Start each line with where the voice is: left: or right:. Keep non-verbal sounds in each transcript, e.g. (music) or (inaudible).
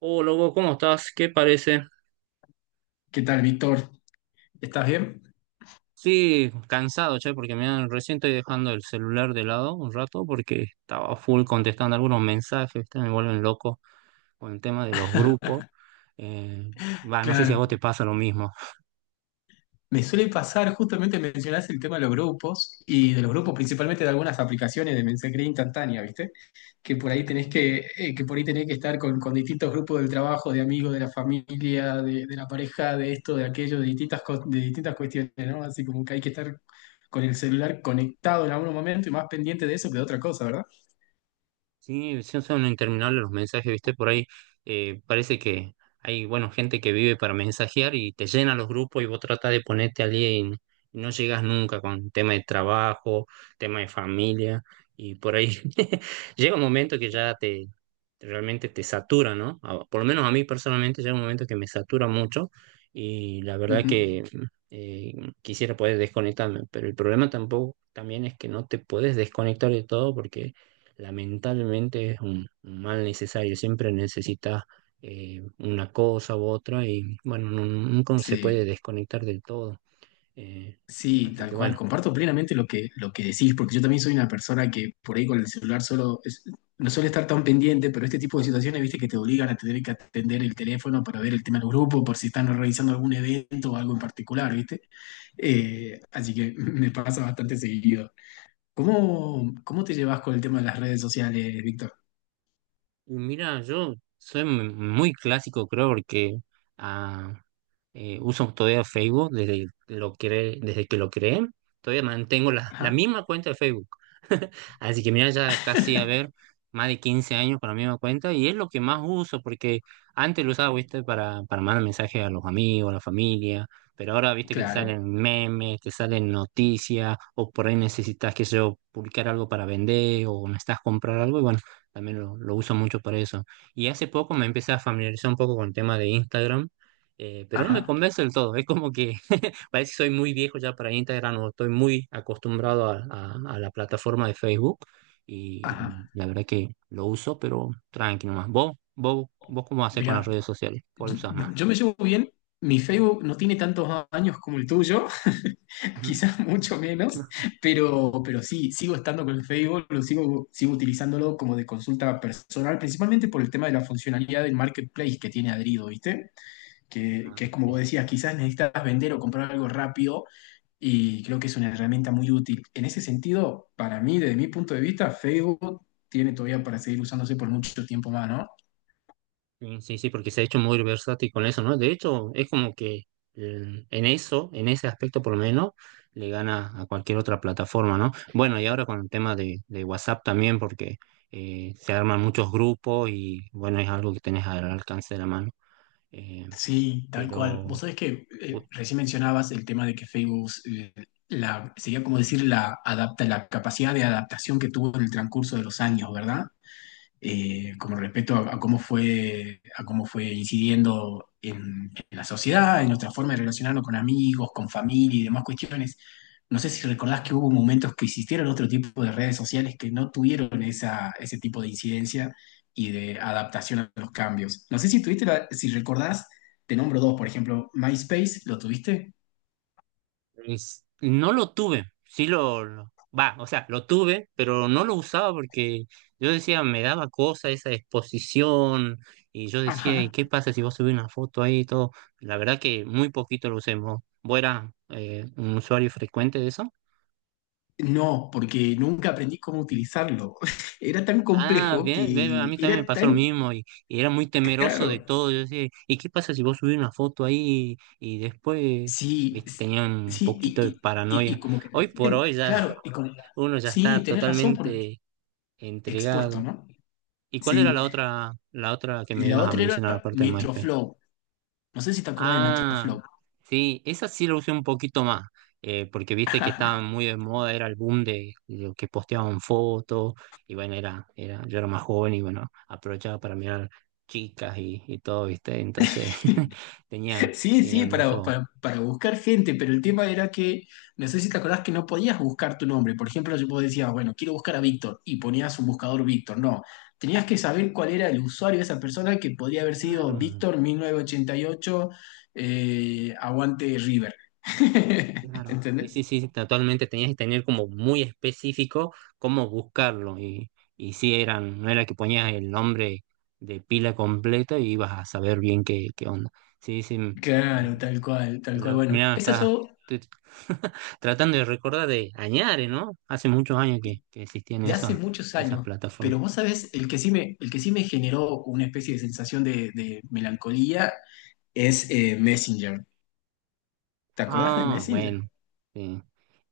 right: Oh, loco, ¿cómo estás? ¿Qué parece?
left: ¿Qué tal, Víctor? ¿Estás bien?
right: Sí, cansado, che, porque me recién estoy dejando el celular de lado un rato porque estaba full contestando algunos mensajes, ¿viste? Me vuelven loco con el tema de los grupos. Eh, Va, no sé si a
left: Claro.
right: vos te pasa lo mismo.
left: Me suele pasar, justamente mencionaste el tema de los grupos y de los grupos principalmente de algunas aplicaciones de mensajería instantánea, ¿viste? Que por ahí tenés que por ahí tenés que estar con distintos grupos del trabajo, de amigos, de la familia, de la pareja, de esto, de aquello, de distintas, de distintas cuestiones, ¿no? Así como que hay que estar con el celular conectado en algún momento y más pendiente de eso que de otra cosa, ¿verdad?
right: Sí, sí, son interminables los mensajes, ¿viste? Por ahí parece que hay, bueno, gente que vive para mensajear y te llena los grupos y vos tratás de ponerte al día y, y no llegas nunca con tema de trabajo, tema de familia y por ahí (laughs) llega un momento que ya te realmente te satura, ¿no? Por lo menos a mí personalmente llega un momento que me satura mucho y la verdad
left: Ujú.
right: que eh, quisiera poder desconectarme, pero el problema tampoco también es que no te puedes desconectar de todo porque lamentablemente es un mal necesario, siempre necesitas una cosa u otra y bueno, nunca se puede
left: Sí.
right: desconectar del todo. eh,
left: Sí,
right: Así
left: tal
right: que
left: cual.
right: bueno,
left: Comparto plenamente lo que decís, porque yo también soy una persona que por ahí con el celular no suele estar tan pendiente, pero este tipo de situaciones, viste, que te obligan a tener que atender el teléfono para ver el tema del grupo, por si están realizando algún evento o algo en particular, viste. Así que (laughs) me pasa bastante seguido. ¿Cómo te llevas con el tema de las redes sociales, Víctor?
right: y mira, yo soy muy clásico creo porque ah, uso todavía Facebook desde desde que lo creé, todavía mantengo la
left: Ajá,
right: misma cuenta de Facebook. (laughs) Así que mira, ya casi a ver, más de 15 años con la misma cuenta y es lo que más uso porque antes lo usaba, viste, para mandar mensajes a los amigos, a la familia, pero ahora, viste, que te
left: claro.
right: salen memes, te salen noticias o por ahí necesitas, que sé yo, publicar algo para vender o necesitas comprar algo y bueno, también lo uso mucho para eso. Y hace poco me empecé a familiarizar un poco con el tema de Instagram, pero no me
left: Ajá,
right: convence del todo. Es como que (laughs) parece que soy muy viejo ya para Instagram o estoy muy acostumbrado a la plataforma de Facebook,
left: ajá.
right: y la verdad que lo uso, pero tranqui nomás. ¿Vos cómo haces con las
left: Mira.
right: redes sociales? ¿Cuál
left: Yo
right: usas más?
left: yo me llevo bien, mi Facebook no tiene tantos años como el tuyo, (laughs)
right: Ujú.
left: quizás mucho menos,
right: (laughs)
left: pero sí, sigo estando con el Facebook, sigo utilizándolo como de consulta personal, principalmente por el tema de la funcionalidad del marketplace que tiene adherido, ¿viste? Que
right: Claro,
left: es como
right: sí.
left: vos decías, quizás necesitas vender o comprar algo rápido y creo que es una herramienta muy útil. En ese sentido, para mí, desde mi punto de vista, Facebook tiene todavía para seguir usándose por mucho tiempo más, ¿no?
right: Sí, sí, sí, porque se ha hecho muy versátil con eso, ¿no? De hecho, es como que en eso, en ese aspecto por lo menos, le gana a cualquier otra plataforma, ¿no? Bueno, y ahora con el tema de WhatsApp también, porque se arman muchos grupos y bueno, es algo que tenés al alcance de la mano. Eh,
left: Sí, tal cual.
right: pero
left: Vos sabés que recién mencionabas el tema de que Facebook, sería como decir la capacidad de adaptación que tuvo en el transcurso de los años, ¿verdad? Eh, como respecto a, cómo fue, a cómo fue incidiendo en la sociedad, en nuestra forma de relacionarnos con amigos, con familia y demás cuestiones. No sé si recordás que hubo momentos que existieron otro tipo de redes sociales que no tuvieron ese tipo de incidencia y de adaptación a los cambios. No sé si tuviste, si recordás, te nombro dos, por ejemplo, MySpace, ¿lo tuviste?
right: Es- no lo tuve, sí lo, va, o sea, lo tuve, pero no lo usaba porque yo decía, me daba cosa esa exposición y yo decía, ¿y
left: Ajá.
right: qué pasa si vos subís una foto ahí y todo? La verdad que muy poquito lo usemos. ¿Vos eras, un usuario frecuente de eso?
left: No, porque nunca aprendí cómo utilizarlo. (laughs) Era tan
right: Ah,
left: complejo
right: bien,
left: que
right: bien, a mí
left: era
right: también me pasó lo
left: tan
right: mismo y era muy temeroso de
left: caro.
right: todo. Yo decía, ¿y qué pasa si vos subís una foto ahí y, después,
left: Sí,
right: viste, tenía
left: sí,
right: un
left: sí, y,
right: poquito de
left: y- y-
right: paranoia?
left: y como que
right: Hoy por
left: recién,
right: hoy ya
left: claro,
right: (laughs)
left: y como,
right: uno ya
left: sí,
right: está
left: tenés razón por
right: totalmente
left: expuesto,
right: entregado.
left: ¿no?
right: ¿Y cuál era
left: Sí,
right: la otra que
left: y
right: me
left: la
right: ibas a
left: otra era
right: mencionar aparte de MySpace?
left: Metroflow. No sé si te acordás de
right: Ah,
left: Metroflow.
right: sí, esa sí la usé un poquito más, porque viste que estaba
left: (laughs)
right: muy de moda, era el boom de lo que posteaban fotos, y bueno, yo era más joven y bueno, aprovechaba para mirar chicas y todo, ¿viste? Entonces (laughs) tenía,
left: Sí,
right: tenía
left: sí,
right: un uso
left: para buscar gente, pero el tema era que, no sé si te acordás que no podías buscar tu nombre. Por ejemplo, yo vos decías, bueno, quiero buscar a Víctor y ponías un buscador Víctor. No, tenías que saber cuál era el usuario de esa persona que podría haber sido
right: claro.
left: Víctor 1988, aguante River. (laughs)
right: Claro. Sí,
left: ¿Entendés?
right: sí, sí, totalmente tenías que tener como muy específico cómo buscarlo y sí eran, no era que ponías el nombre de pila completa y ibas a saber bien qué, qué onda. Sí, sí, eh,
left: Claro, tal cual, tal cual.
right: mira,
left: Bueno,
right: mira,
left: esas
right: está,
left: son
right: estoy (laughs) tratando de recordar de Añare, ¿no? Hace muchos años que existían
left: de hace
right: esas,
left: muchos
right: esas
left: años, pero
right: plataformas.
left: vos sabés, el que sí me generó una especie de sensación de melancolía es Messenger. ¿Te acordás de
right: Ah, bueno,
left: Messenger?
right: sí.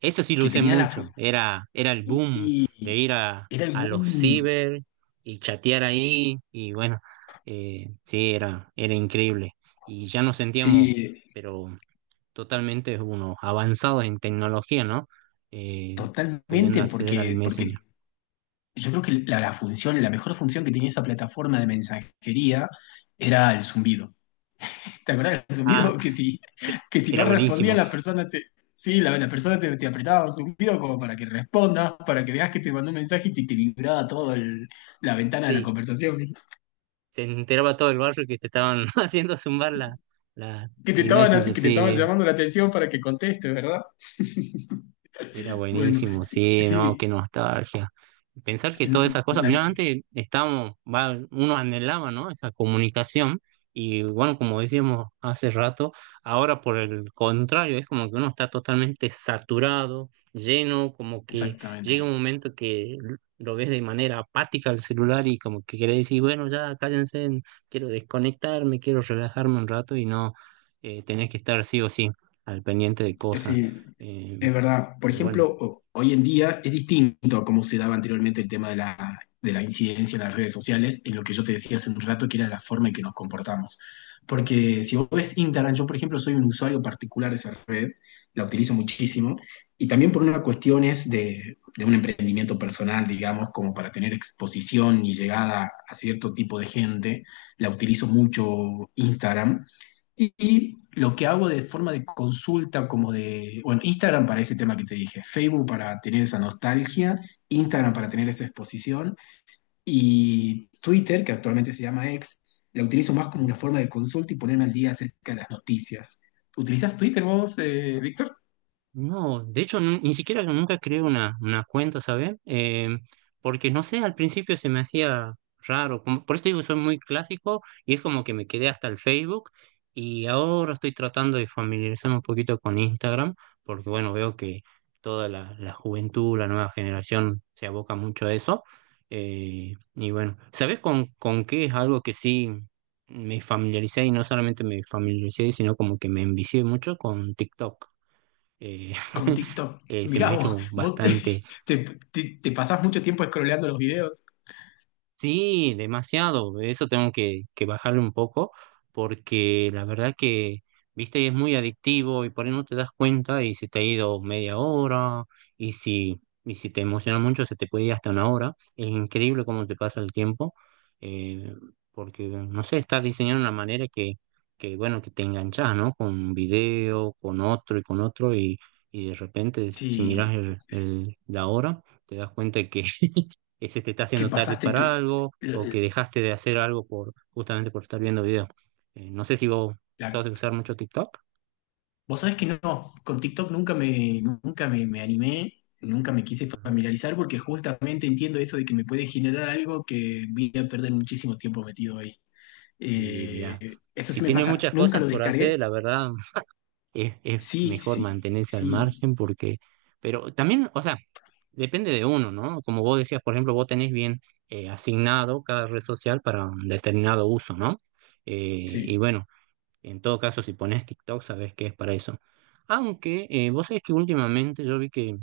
right: Eso sí lo
left: Que
right: usé
left: tenía la...
right: mucho. Era el boom de
left: Y
right: ir a,
left: era el
right: a los
left: boom.
right: ciber y chatear ahí. Y bueno, sí, era increíble. Y ya nos sentíamos,
left: Sí,
right: pero totalmente unos avanzados en tecnología, ¿no? Eh, Pudiendo
left: totalmente,
right: acceder al Messenger.
left: porque yo creo que la función, la mejor función que tenía esa plataforma de mensajería era el zumbido. ¿Te acuerdas del
right: Ah,
left: zumbido? (laughs)
right: e,
left: Que si
right: era
left: no respondía
right: buenísimo.
left: la persona te... Sí, la persona te apretaba un zumbido como para que respondas, para que veas que te mandó un mensaje te vibraba toda la ventana de la
right: Sí,
left: conversación.
right: se enteraba todo el barrio que te estaban (laughs) haciendo zumbar la,
left: Que te
right: el
left: estaban así,
right: Messenger.
left: que te estaban
right: Sí,
left: llamando la atención para que contestes, ¿verdad? (laughs)
right: era
left: Bueno,
right: buenísimo,
left: sí,
right: sí, no,
left: sí,
right: qué nostalgia. Pensar que
left: n-
right: todas esas cosas,
left: n-
right: mira, antes estábamos, va, uno anhelaba, ¿no? Esa comunicación y bueno, como decíamos hace rato, ahora por el contrario, es como que uno está totalmente saturado, lleno, como que llega
left: exactamente.
right: un momento que lo ves de manera apática al celular y como que querés decir, bueno, ya cállense, quiero desconectarme, quiero relajarme un rato y no, tenés que estar sí o sí al pendiente de
left: Es
right: cosas.
left: decir,
right: Eh,
left: es verdad. Por
right: pero bueno,
left: ejemplo, hoy en día es distinto a cómo se daba anteriormente el tema de de la incidencia en las redes sociales, en lo que yo te decía hace un rato, que era la forma en que nos comportamos. Porque si vos ves Instagram, yo por ejemplo soy un usuario particular de esa red, la utilizo muchísimo, y también por una cuestión es de un emprendimiento personal, digamos, como para tener exposición y llegada a cierto tipo de gente, la utilizo mucho Instagram y lo que hago de forma de consulta, como de, bueno, Instagram para ese tema que te dije, Facebook para tener esa nostalgia, Instagram para tener esa exposición y Twitter, que actualmente se llama X, la utilizo más como una forma de consulta y ponerme al día acerca de las noticias. ¿Utilizas Twitter vos, Víctor?
right: no, de hecho ni siquiera nunca creé una cuenta, ¿sabes? Porque no sé, al principio se me hacía raro, como, por eso te digo, soy muy clásico y es como que me quedé hasta el Facebook y ahora estoy tratando de familiarizarme un poquito con Instagram, porque bueno, veo que toda la, la juventud, la nueva generación se aboca mucho a eso. Y bueno, ¿sabes con qué es algo que sí me familiaricé y no solamente me familiaricé, sino como que me envicié mucho con TikTok? eh,
left: Con
right: (laughs)
left: TikTok.
right: Se me
left: Mirá
right: ha
left: vos,
right: hecho
left: vos
right: bastante.
left: (laughs) te, te pasás mucho tiempo scrolleando los videos.
right: Sí, demasiado. Eso tengo que, bajarle un poco porque la verdad que, viste, es muy adictivo y por ahí no te das cuenta y se te ha ido media hora y si te emociona mucho se te puede ir hasta una hora. Es increíble cómo te pasa el tiempo, eh, porque, no sé, estás diseñado de una manera que, bueno, que te enganchas, ¿no? Con un video, con otro y de repente si miras
left: Sí, es
right: la hora te das cuenta que se te está
left: que
right: haciendo tarde
left: pasaste que
right: para algo o que dejaste de hacer algo por justamente por estar viendo video. No sé si vos
left: la,
right: sos de usar mucho TikTok.
left: vos sabés que no, con TikTok nunca me, nunca me, me animé, nunca me quise
right: Ajá.
left: familiarizar porque justamente entiendo eso de que me puede generar algo que voy a perder muchísimo tiempo metido ahí.
right: Sí, mira,
left: Eso
right: si
left: sí me
right: tienes
left: pasa,
right: muchas
left: nunca
right: cosas
left: lo
right: por hacer,
left: descargué.
right: la verdad (laughs) es
left: Sí,
right: mejor
left: sí,
right: mantenerse al
left: sí,
right: margen porque, pero también, o sea, depende de uno, ¿no? Como vos decías, por ejemplo, vos tenés bien, asignado cada red social para un determinado uso, ¿no? Y
left: sí,
right: bueno, en todo caso, si pones TikTok, sabes que es para eso. Aunque, vos sabés que últimamente yo vi que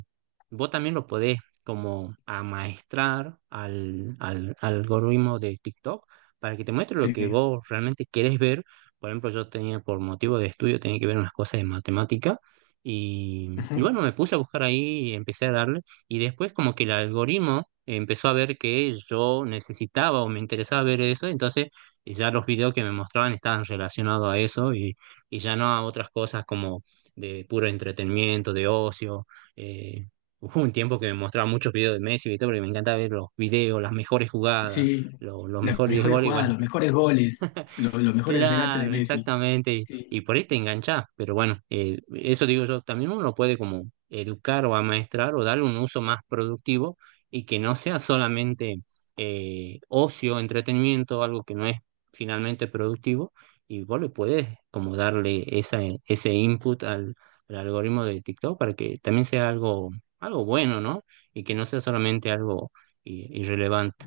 right: vos también lo podés como amaestrar al algoritmo de TikTok para que te muestre lo
left: sí.
right: que vos realmente querés ver. Por ejemplo, yo tenía por motivo de estudio, tenía que ver unas cosas de matemática y
left: Ujú.
right: bueno, me puse a buscar ahí y empecé a darle y después como que el algoritmo empezó a ver que yo necesitaba o me interesaba ver eso, entonces y ya los videos que me mostraban estaban relacionados a eso y ya no a otras cosas como de puro entretenimiento, de ocio. eh, Hubo un tiempo que me mostraba muchos videos de Messi y todo, porque me encanta ver los videos, las mejores jugadas,
left: Sí,
right: los
left: las
right: mejores 10
left: mejores
right: goles y
left: jugadas,
right: bueno,
left: los mejores goles, los mejores regates de
right: claro,
left: Messi.
right: exactamente. Y
left: Sí,
right: por ahí te enganchás. Pero bueno, eso digo yo, también uno puede como educar o amaestrar o darle un uso más productivo y que no sea solamente, ocio, entretenimiento, algo que no es finalmente productivo. Y vos le podés como darle ese input al algoritmo de TikTok para que también sea algo, bueno, ¿no? Y que no sea solamente algo, irrelevante.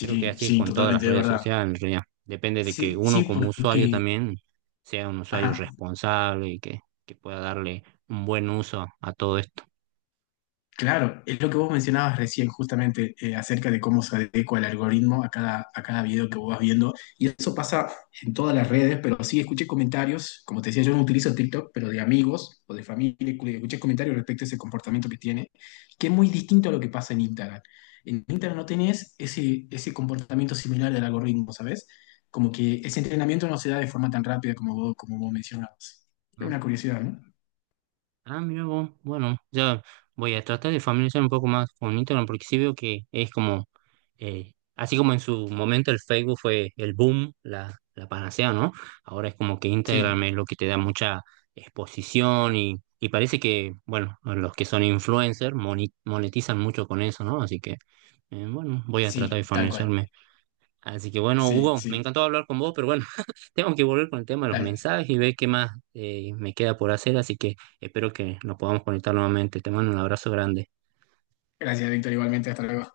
right: Creo que así es
left: sí,
right: con todas las
left: totalmente de
right: redes
left: verdad.
right: sociales, ya. Depende de que
left: Sí,
right: uno
left: sí,
right: como usuario
left: porque...
right: también sea un usuario
left: Ajá.
right: responsable y que pueda darle un buen uso a todo esto.
left: Claro, es lo que vos mencionabas recién justamente acerca de cómo se adecua el algoritmo a cada video que vos vas viendo. Y eso pasa en todas las redes, pero sí escuché comentarios, como te decía, yo no utilizo TikTok, pero de amigos o de familia, que escuché comentarios respecto a ese comportamiento que tiene, que es muy distinto a lo que pasa en Instagram. En Instagram no tenés ese comportamiento similar del algoritmo, ¿sabes? Como que ese entrenamiento no se da de forma tan rápida como vos mencionabas. Es
right: Ah,
left: una curiosidad, ¿no?
right: ah, mira vos, bueno, ya voy a tratar de familiarizar un poco más con Instagram porque sí veo que es como, así como en su momento el Facebook fue el boom, la panacea, ¿no? Ahora es como que
left: Sí,
right: Instagram es lo que te da mucha exposición y parece que, bueno, los que son influencers monetizan mucho con eso, ¿no? Así que... Bueno, voy a tratar de
left: sí, tal cual.
right: familiarizarme. Así que bueno,
left: Sí,
right: Hugo, me
left: sí.
right: encantó hablar con vos, pero bueno, (laughs) tengo que volver con el tema de los
left: Dale.
right: mensajes y ver qué más, me queda por hacer, así que espero que nos podamos conectar nuevamente. Te mando un abrazo grande.
left: Gracias, Víctor, igualmente. Hasta luego.